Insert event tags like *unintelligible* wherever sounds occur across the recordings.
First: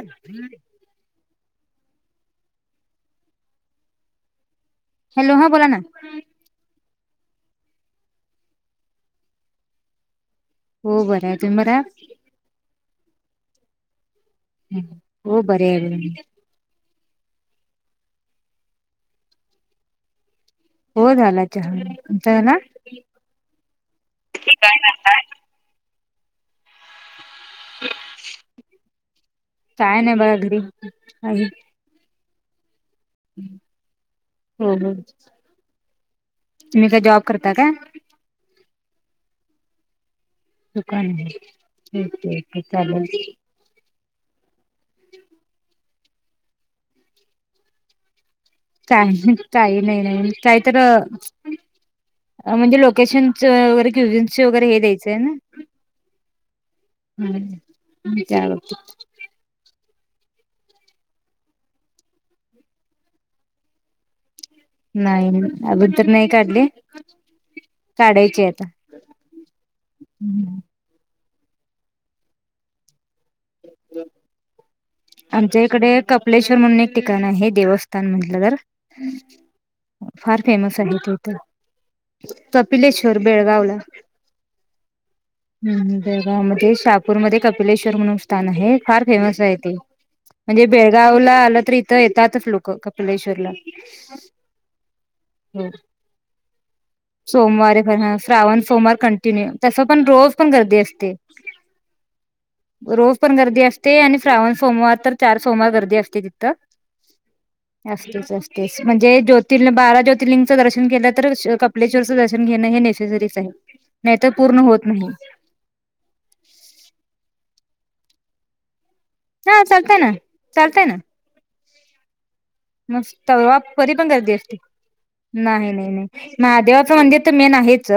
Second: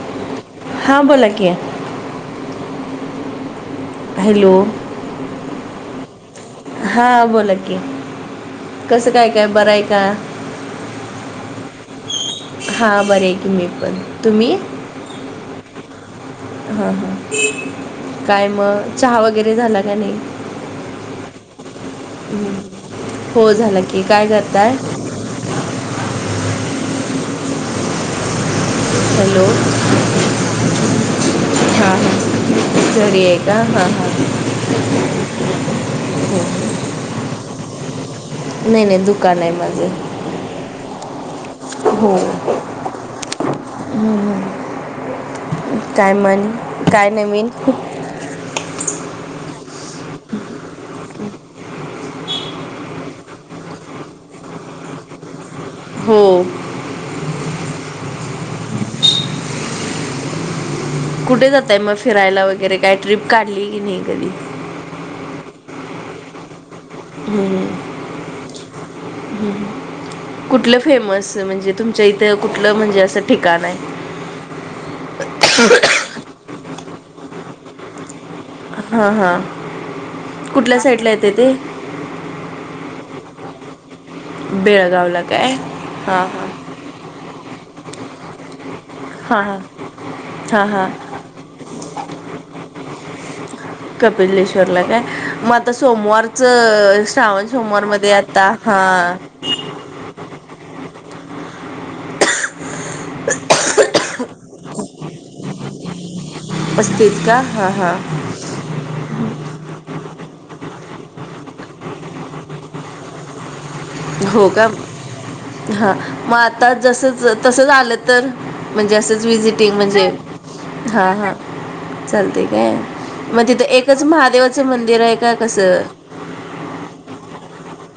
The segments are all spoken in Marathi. हम. हां बोला की. हॅलो! हॅलो! हां बोला ना. हा बोला की कसं काय काय बरंय का. हो बरं आहे तुमही बर हा बरी आहे की मी पण. तुम्ही? ह् हो बरी आहे मी. हा हा, काय मग चहा वगैरे झाला का नाही? हो झाला चहा तुमचा झाला हो झाला कि. काय करताय? हॅलो काय नाही ब घरी. हां हां घरी आहे का हा हा. हो हो तुम्ही काय जॉब करता का? नाही नाही दुकान आहे माझं. दुकान आहे केक चालेल *unintelligible* हम काय म्हण, काय नवीन? काही काही नाही नाही काही तर म्हणजे लोकेशनच वगैरे क्युझन्सच वगैरे हे द्यायचंय ना. हो. हा *unintelligible* कुठे जातय मग फिरायला वगैरे काय ट्रिप काढली की नाही कधी? नाही अभ तर नाही काढली. हम् हम् कुठलं. फेमस म्हणजे तुमच्या इथं कुठलं म्हणजे असं ठिकाण आहे? आमच्या इकडे कपलेश्वर म्हणून एक ठिकाण आहे, देवस्थान म्हटलं तर. हां हां फार फेमस कुठल्या आली साईडला तथ. येते ते कपिलेश्वर बेळगावला बेळगावला काय हम् हां बेळगाव हां मध्ये शा नागपूरमध्ये कपिलेश्वर म्हणून स्थान हे फार फेमस हां आहे हां ते. म्हणजे हां हां बेळगावला आलं तर इथं येतातच लोक कपिलेश्वरला. कपिलेश्वरला काय मग हो आता सोमवारच श्रवण सोमवार मध्ये आता हा तस पण रोज पण गर्दी असते, रोज पण गर्दी असते आणि श्रावण सोमवार तर चार सोमवार गर्दी असते तिथं. असतित का हा हां. असतेच म्हणजे जोतिर न बारा ज्यो ज्यर्लिंगं दर्शन केलं तर कपलेश्वरचं दर्शन घेण हे नेसेसरीस आहे. नाही तर हो पूर्ण का. होत नाही हा मग आता जसच तस आलं तर म्हणजे असं. हा जिटिंग चालतय म्हणजे ना चालतय हा हा चालते काय? मस्त मग वा तिथं वरी एकच पण गर्दी असते, महादेवाचं मंदिर आहे का नाही कसं नाही नाही. महादेवाचं मंदिर तर मेन आहेच,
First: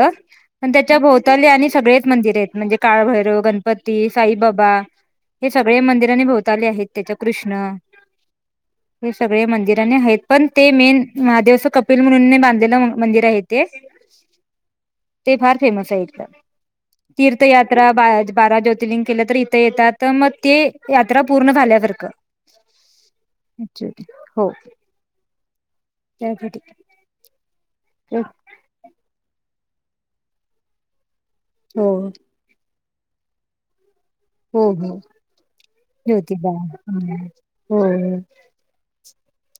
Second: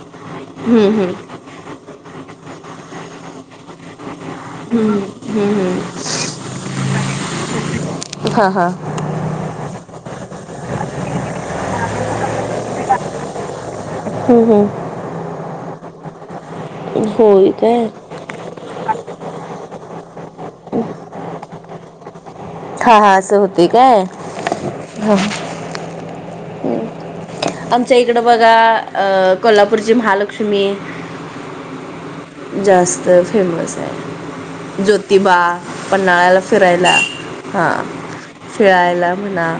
पण त्याच्या हं, हं, भोवताले आणि सगळेच मंदिर आहेत. म्हणजे काळभैरव, गणपती, साईबाबा बा बा हे हं, हं. सगळे मंदिरानी भोवताले आहेत त्याच्या कृष्ण. हा हा. सगळ्या मंदिरानी आहेत पण ते मेन महादेवचं कपिल म्हणूने बांधलेलं मंदिर आहे ते. हम्, हम्म. ते फार फेमस आहे इथ होय काय तीर्थयात्रा बारा ज्योतर्लिंग. तर इथे येतात मग ते यात्रा पूर्ण झाल्यावर का. हा हा असं होते काय. हो. हा. जयकट. आमच्या इकडं बघा अ कोल्हापूरची महालक्ष्मी हो. जास्त फेमस हो आहे हो ज्योतिबा पन्हाळ्याला ज्योतिबा फिरायला. हा हो खेळायला म्हणा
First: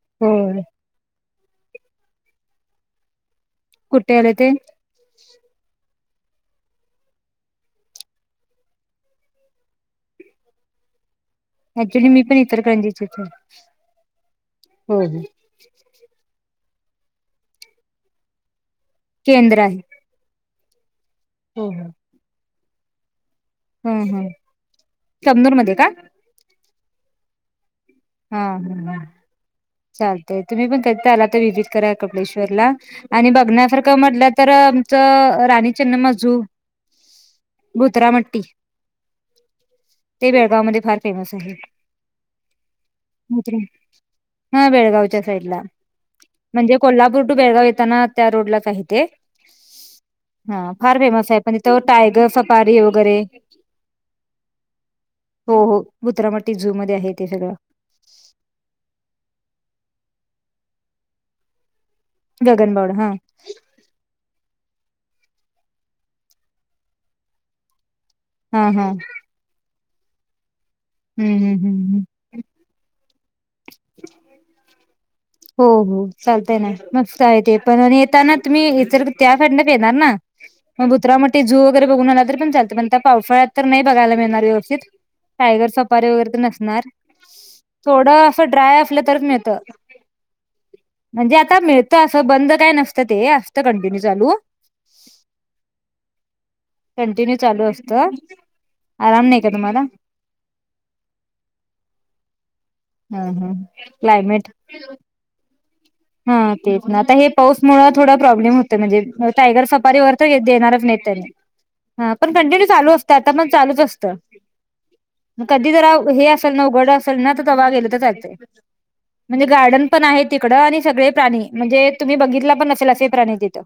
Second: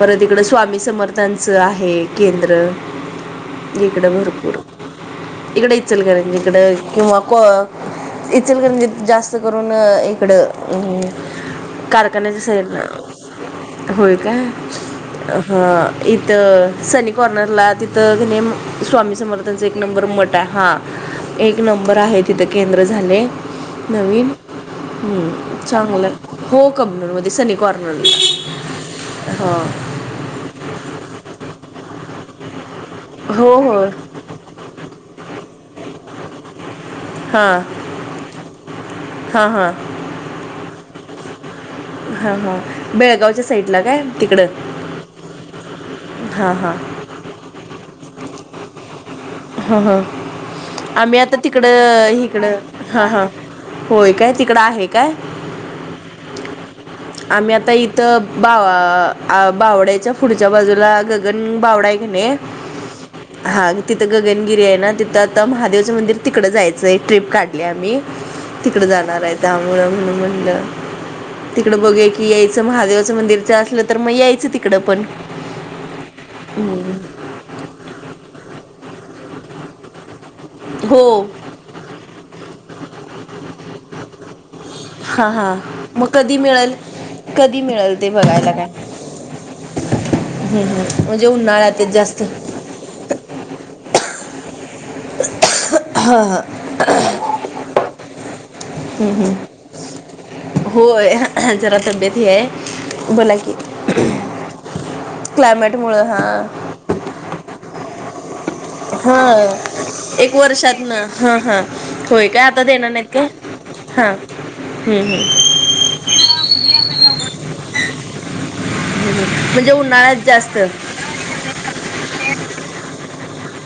परत हो इकड स्वामी समर्थ त्यांचं आहे केंद्र इकडं कुठे आले ते भरपूर. इकडे इचलकरंजीत का इकड किंवा इचलकरंजील म्हणजे जास्त करून इकडं ऍक्च्युली क मी पण इचलकरंजीचीच आहे. जसेरना होय का. हो हो. हा इथं सनी कॉर्नरला तिथं स्वामी केंद्र समर्थांच एक आहे. नंबर मट हा एक हो हो. नंबर आहे तिथे केंद्र झाले. हं हं नवीन कमनूर हम्म मध्ये का? चांगलं हो कनर मध्ये सनी कॉर्नर. हा हम ह चालतय तुम्ही पण त आला तर विजिट करा कबळेश्वरला. आणि हो बगना हो फरका म्हटलं तर आमचं राणीचन्मजू हां भुत्रामट्टी हां हां ते बेळगाव मध्ये फार फेमस आहे. हां हां. बेळगावच्या साईडला काय तिकडं हा बेळगावच्या साईड ला. हां हां म्हणजे कोल्हापूर टू बेळगाव येताना त्या रोड ला काही ते. हा हा हा फार आम्ही फेमस आता आहे पण तिथं तिकडं टायगर हिकडं सफारी हा वगैरे हा. होय काय तिकडं आहे काय. हो हो मत्रामटी जू मध्ये आहेत. आम्ही आता इथं बा बावड्याच्या पुढच्या बाजूला गगन बावडा. नाही गगनबावडा हा हा तिथं गगनगिरी आहे ना तिथं आता महादेवचं मंदिर तिकडं जायचं आहे ट्रिप काढली आम्ही. हा तिकड हा जाणार आहे त्यामुोळ म्हणून म्हणलं. हम् हम हम. बघे की यायचं महादेवाचं मंदिरच असलं तर मग यायचं तिकडं पण. हो हो चालतय ना मस्त आहे ते पण आणि येताना तुम्ही इतर त्या साईडनत येणार ना. मग भुत्रा हो म झू वगैरे बघून आला तर पण चालत पणता पावसाळ्यात तर नाही बघयला मिळणार व्यवस्थित. हां हां टायगर मग सपारी वगैरे कधी तर मिळेल नसणार कधी मिळेल थोडं असं ड्राय असलं तरच मिळत. हम्म हम्. म्हणजे आता मिळत असं बंद काय नसतं ते असत कंटिन्यू चालू. ह. कंटिन्यू चालू असतं. हम् आराम नाही का तुम्हाला? हम् होय जरा तब्येत आहे. हं, बोला कि हं. क्लायमेट क्लायमेट मुळ हा. हां तेच ना आता हे पाऊसमुळे थोडा प्रॉब्लेम होत. म्हणजे हा टायगर सफारी वर एक वर्षात देणारच नाही ना त्यांनी हा हा होय पण काय आता कंटिन्यू देणार चालू नाहीत असत. काय आता पण चालूच हा असतं. हम्म हम्म मग कधी जरा हे असेल ना उघड असेल ना तर तवा गेले तर जायचं. म्हणजे गार्डन पण उन्हाळ्यात आहे तिकडं जास्त आणि सगळे प्राणी म्हणजे तुम्ही बघितला पण नसेल असे प्राणी तिथं.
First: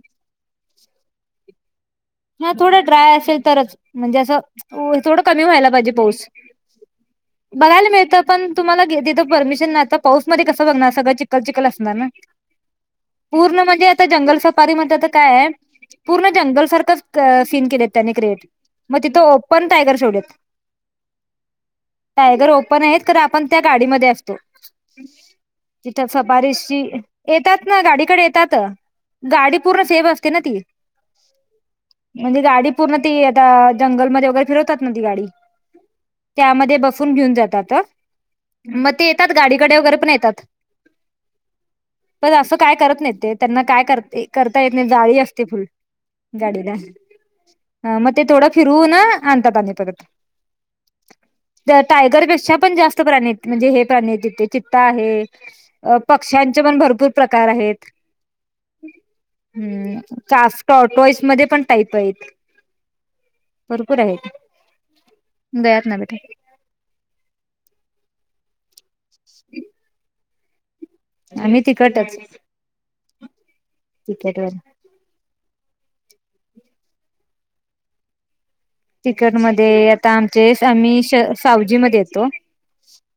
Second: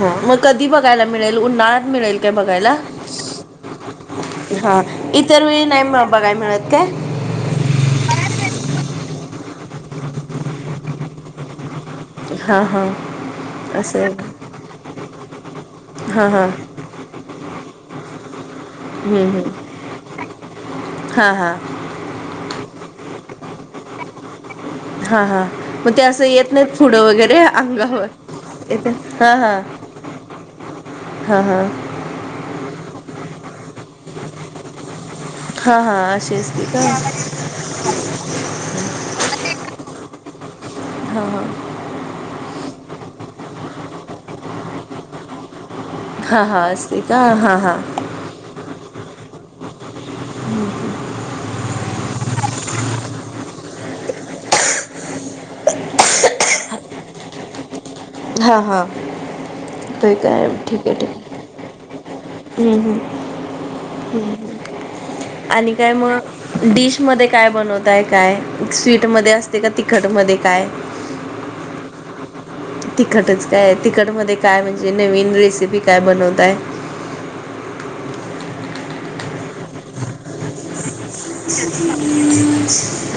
ह मग कधी बघायला मिळेल उन्हाळ्यात मिळेल. काय हा बघायला थोडं ड्राय असेल तरच म्हणजे असं हा थोडं इतर कमी वेळी व्हायला नाही पाहिजे म पाऊस. बघायला मिळत काय बघायला मिळतं पण तुम्हाला तथं परमिशन नाही आता पाऊस मध्ये कस बघणार सगळं चिकखल चिखल असणार ना! हा हा पूर्ण म्हणजे असं आता आहे जंगल सफारी मण आता काय आहे. का पूर्ण हा हा जंगल सारखं क-सीन केलेत त्याने क्रिएट म तिथं हम्म हम्म ओपन टायगर ठेवलेत. हा हा टायगर ओपन आहेत तर आपण त्या गाडीमध्ये असतो. हा हा मग ते तिथं असं येत नाहीत सफारीशची - *unintelligible* पुढं वगैरे येतात, ना अंगावर गाडीकडे येतात येत हा हा गाडी पूर्ण सेफ अस ते ना ती *inaudible* हा- हा म्हणजे गाडी पूर्ण ती आता जंगलमध्ये वगैरे फिरवतात ना ती गाडी हा हा अशी असते त्यामध्ये का बसवून घेऊन जातात. मग ते येतात गाडीकडे वगैरे पण येतात. *inaudible* हां -हां पण असं काय करत नाही ते त्यांना काय कर -करता येत नाही जाळी असते फुल्ल. हा -हा अस असती का हां -हां. मग ते थोडं फिरवून आणतात आणि परत. ह *inaudible* त्या टायगरपेक्षा पण जास्त प्राणी म्हणजे हे प्राणी तिथे चित्ता आहे. अ पक्ष्यांचे पण भरपूर प्रकार आहेत. हा हा हम्म ते काय ठीक आहे ठीक आहे कास-टाॅरटाॅजमध्ये पण टाईप आहेत. हम्म हम्म भरपूर आहेत, गळ्यात नाही बेटा. डिश मध्ये काय बनवताय काय स्वीट मध्ये असते का तिखट मध्ये काय? आम्ही तिखटच. *unintelligible* तिखटच काय आहे तिखट मध्ये काय म्हणजे नवीन रेसिपी काय बनवताय? *inaudible* तिकट मध्ये आता आमचेस आम्हीश त आम्ही सावजी मध्ये येतो,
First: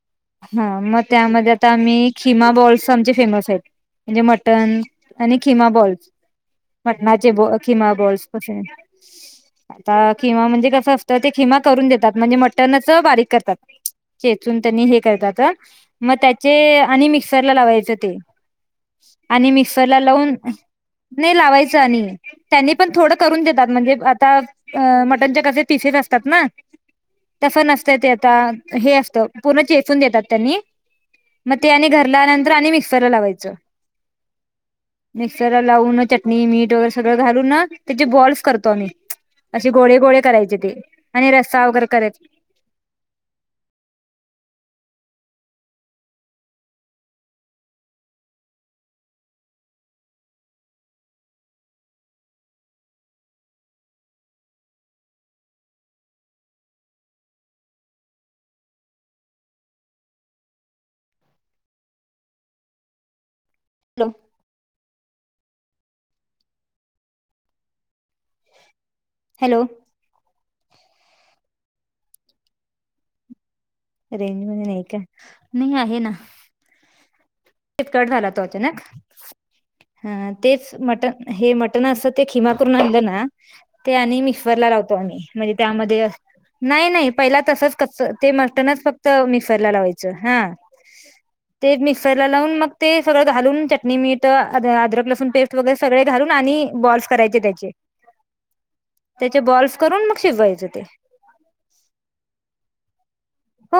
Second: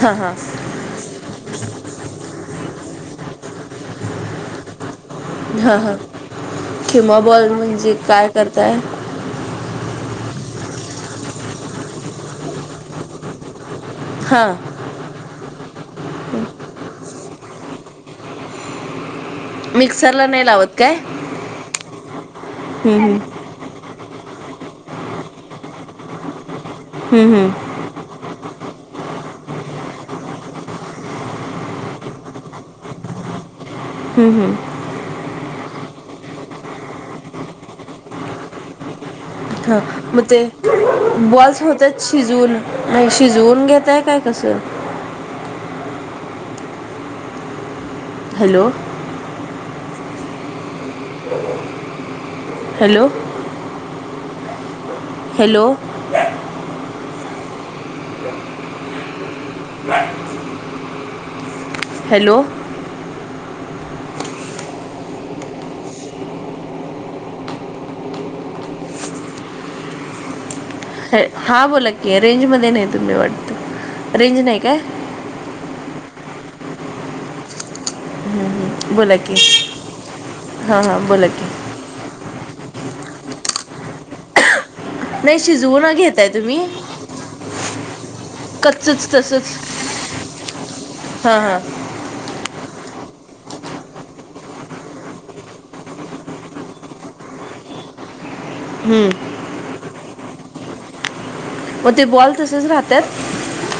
हां हां हं मग त्यामध्ये आता आम्ही खिमा बॉल्स आमचे फेमस आहेत. म्हणजे मटन आणि खिमा हां हां बॉल्स किंवा मटणाचे- बॉल ब खिमा म्हणजे बॉल्स काय *unintelligible* कसे. करताय आता खिमा म्हणजे कसं असतं, ते खिमा करून देतात म्हणजे मटनच बारीक करतात. हां चेचून त्यांनी हे करतात. मग त्याचे आणि मिक्सरला लावायचं ते आणि मिक्सरला लावून नाही लावत काय नाही लावायचं आणि त्यांनी पण थोडं हम्म करून देतात म्हणजे आता मटनच्या कसे पिसेेस असतात ना हम्म हम्म तस नस त ते आता हे असत पूर्ण चेचून देतात त्यांनी. मग ते आणि घरला आनंतर आणि मिक्सर लावायचं. हम्म हम्म -हम्म मिक्सर लावून चटणी, मीठ वगैरे सगळं घालून ना त्याचे बॉल्स करतो आम्ही. असे ह गोळे गोळे मग ते करायचे आणि बॉल्स रस्सा वगैरे होत्यात करायच शिजवुन? नाही शिजवून घेताय काय कसं? Hello hello hello bye *inaudible* hello लो हॅलो हॅ-हा बोला की रेंजमध्ये नाही तुम्ही वाटत. रेंज रेंजमध्ये काय नाही का नाही आहे ना. तेच कट झाला तो अचानक बोला की हं तेच हा हा मट बोला की हे मट टण अस ते खिमा करून आणलं ना ते आणि मिक्सरला लाव तो आम्ही नाही म्हणजे शिजवू न त्यामध्ये असं घेताय तुम्ही नाही -नाही पहिला तसच कच्च ते म टणच फक्त कच्चच तसच मिक्सरला लावायच हा, हा हा ते मिक्स क्सरला लावून मग ते सगळं घालून चटणी, मीठ आद- अदरक- लसूण पेस्ट वैगरे सगळे घालून आणि बॉल्स करायचे त्याचे. हम्म. चे बॉल्स करून मग शिजवायचे ते. म ते बॉल तसेच राहत्यात. हो,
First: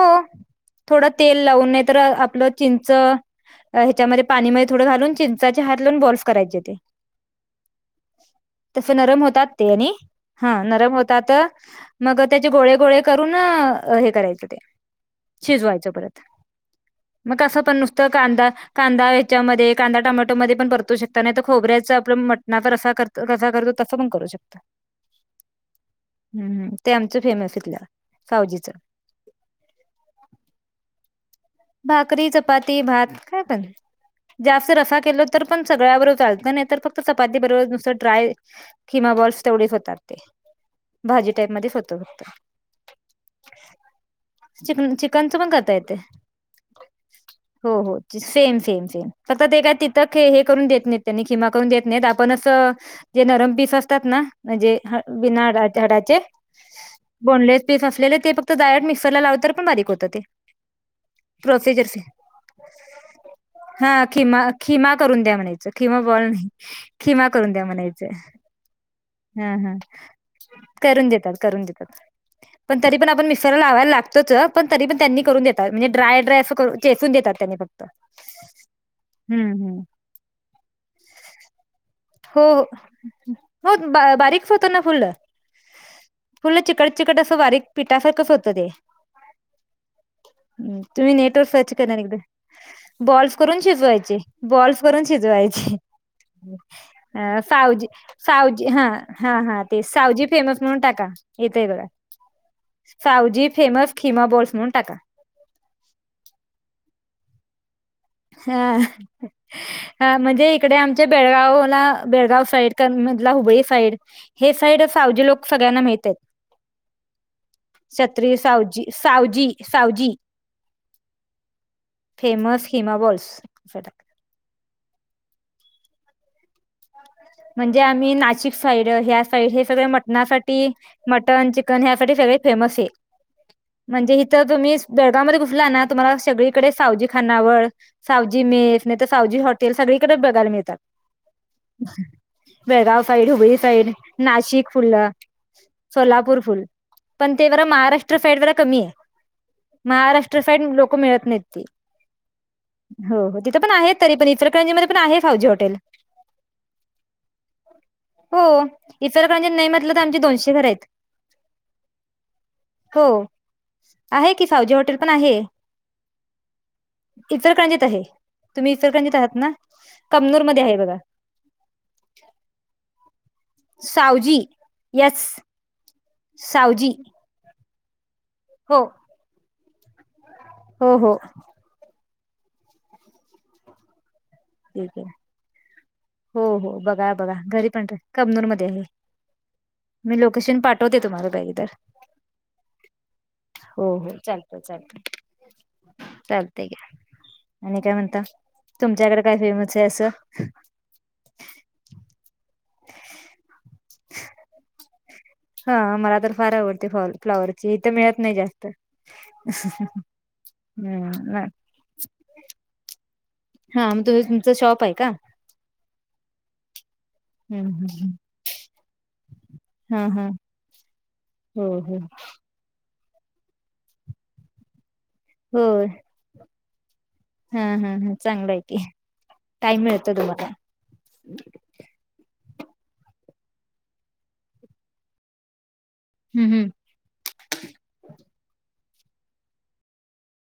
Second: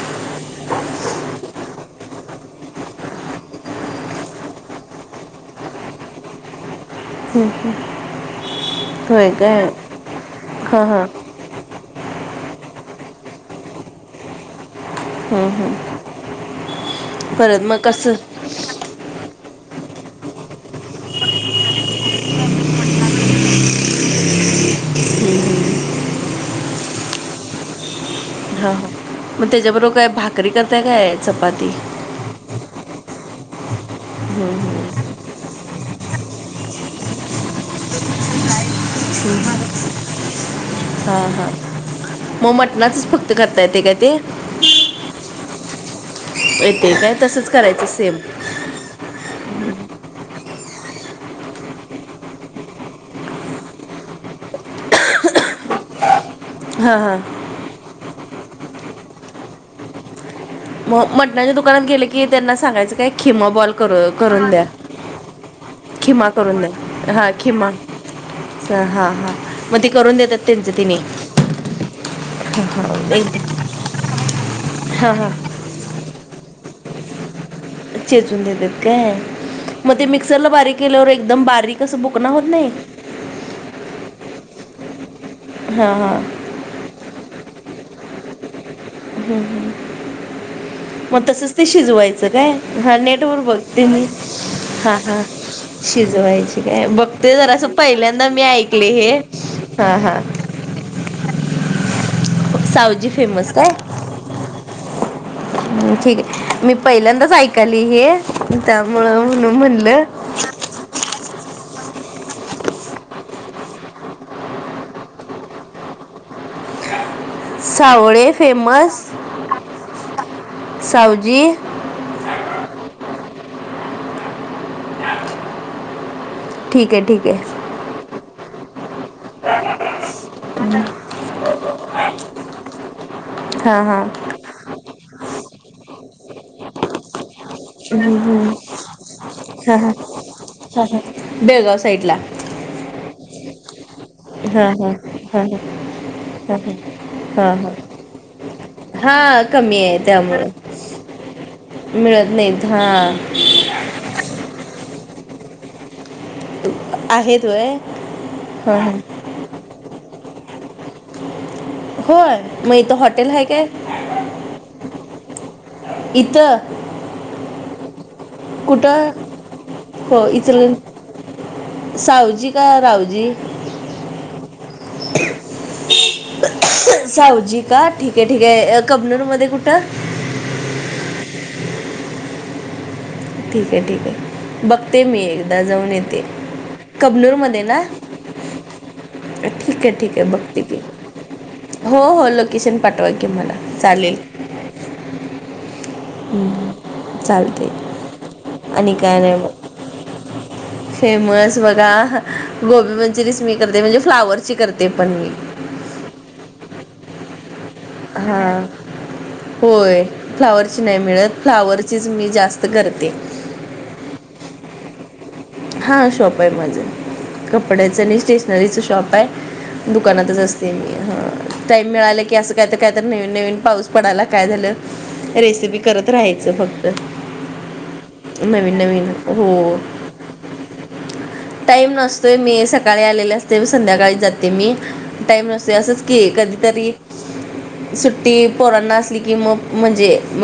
थोडं तेल लावून नाहीतर आपलं चिंच अ ह्याच्या मध्ये पाणी मध्ये थोडं घालून चिंचाचे हात लावून बॉम्स करायचे ते. हम्म हम्म. तसे नरम होतात ते आणि, हा नरम होतात. मग त्याचे गोळे गोळे करून हे करायचं ते, हम्म हम्म शिजवायचं परत. म कसं परत पण मग नुसतं कांदा कांदा ह्याच्यामध्ये कांदा टॅमॅटो मध्ये पण परतू शकता नाहीतर खोबऱ्याचा आपलं मटणाचा रसा कर कसा करतो तस पण करू शकतो. *inaudible* हम्म हम ते आमचं फेमस ईथलं, चावजीच. म त्याच्याबरोबर काय भाकरी करताय काय चपाती? भाकरी, चपाती, भात काय पण, जास्त रसा केल तर पण सगळ्या बरोबर चालत नाहीतर फक्त चपाती बरोबर नुस्त ट्राय खिमा बॉल्स तेवढेच होतात ते. हा भाजी हा, टाईप मध्येच होतं फक्त म मटणाचच फक्त करता येते काय ते? चिकन चिकनच पण करता येतय, येते काय तसंच हो करायचं हो सेम सेम सेम. फक्त ते काय तिथ खे हे करून देत नाहित त्यांनी खिमा करून देत नाहीत आपणच जे नरम पीस असतात ना म्हणजे ह बिना हाडाचे. हां हां बोनलेस पीस असलेले ते फक्त जाळ्यात मिक्सरला लावतर पण बारीक होतं ते. म मटणाच्या प्रोसिजर दुकानात सेम गेल की त्यांना सांगायचं काय खिमा बॉल कर करून द्या. च खिमा बॉल नाही, खिमा करून द्या म्हणायचं. सहा. हा हा, करून देतात करून देतात. पण तरी पण आपण मिक्सरला लावायला लागतोच पण तरी पण हा त्यांनी हा करून देत म्हनजे ड्राय ड्राय असं करू चेचून देतात त्यांनी फक चेचून देतात काय, म ते मिक्सरला बारीक केल्यावर एकदम बारीक तसं बुकन होत नाही. होत बा बारीक्स होतना फुल्ल. हा हा. फुल चिकट चिकट असं बारीक पिठासारखंच होतं ते. हम्म हम्म. हम्म, तुम्ही म नेट वर तसच ते सर्च करणार एकदा शिजवायचं काय, हा नेटवर बघ ते मी. बोल्स वरून शिजवायचे. शिजवायचे. अ सावजी, सावजी हा ऐकले हे हा हा ते सावजी फेमस म्हणून टाका. येतय बघा, सावजी फेमस खिमा बॉल्स म्हणून टाका. ह ठीके मी पहिल्यांदाच ऐकाली हे हा. त्यामुळं म्हणून म्हणलं. हा म्हणजे इकडे आमचे बेळगावला बेळगाव साईड कर्न मधला हुबळी साईड. हे साईड सावजी लोक सगळ्यांना माहित्यात. *inaudible* सावळे Savji famous, Savji Savji Savji. Famous keema balls, अस टाका. ठीके ठी म्हणजे आम्ही नाशिक साईड ह्या साईड हे सगळे मटणासाठी, मटण चीक कण ह्यासाठी सगळे फेमस हे, हा हा म्हणजे तर तुम्ही बेळगाव मध्ये घुसला ना तुम्हाला सगळीकडे सावजी खानावळ. हम्म, सावजी हम्म. मेस नाहीतर सावजी हॉटेल हा हा सगळीकडे बघायला मिळतात. हा हा बेळगाव साईडला बेळगाव साईड हुबळी साईड हा नाशिक हा फुललं हा हा सोलापूर हा फुल पण ते हा हा महाराष्ट्र साईड जरा. हा कमी आहे महाराष्ट्र त्यामुळे साईड लोक मिळत नाही मिळत नाहीत हा पण आहेत तरी पण इफरकरंजीमध्ये पण आहे फाजी हटेल आहेत. वय हो हा हा इफर खज नाही म्हटलं तर आमचे दोनशे घर आहेत होय मग इथं हो हॉटेल आहे काय आहे की सावजी हॉटेल पण आहे इथ इफरकंजत आहे तुम्ही कुठं इफरकंजत आहात ना हो कमनूर मध्ये इचल आहे बघा सावजी का रावजी सावजी येस सावजी का ठीक आहे ठीक आहे हो कबनूर मध्ये कुठं? हो हो. ठीक आहे ठीक आहे. ठीक बघते आहे मी एकदा जाऊन येते हो हो बघा बघा कबनूर मध्ये घरी ना- पण कबनूर मध्ये आहे ठीक आहे ठीक मी आहे लोकेशन बघते मी पाठवते तुम्हाला पाहिजे तर हो हो लोकेशन पाठवा के मला चालेल. चालत का हम्म, चालते आणि काय म्हणत आणि तुमच्याकडे नाही काय मग फेमस आहे असं फेमस बघा गोबी मंचुरियस मी करते म्हणजे फ्लावरची करते पण मी हा मला आ तर फार आवडते फॉल फ्लावरची इथ मिळत नाही हां जास्त होय हम्. तचीच मी जास्त करते. हा मग तु तुमचा शॉप आहे का? हा शॉप आहे माझे हम्म कपड्याचं हम्म आणि स्टेशनरीच शॉप आहे हा हा दुकानातच असत. ते मी हा हो टाईम हो मिळालं की असं काय तर काय तर नवीन नवीन पाऊस पडाला काय झालं. रेसिपी हो करत राहायचं फक्त हा हा नवीन नवीन हो. मला *inaudible* *unintelligible* टाईम नसतोय मी सकाळी आलेले असते संध्याकाळी जाते मी टाईम नसतो असंच. की हम्म हम्म. कधीतरी सुट्टी पोरांना असली की मग म्हणजे मला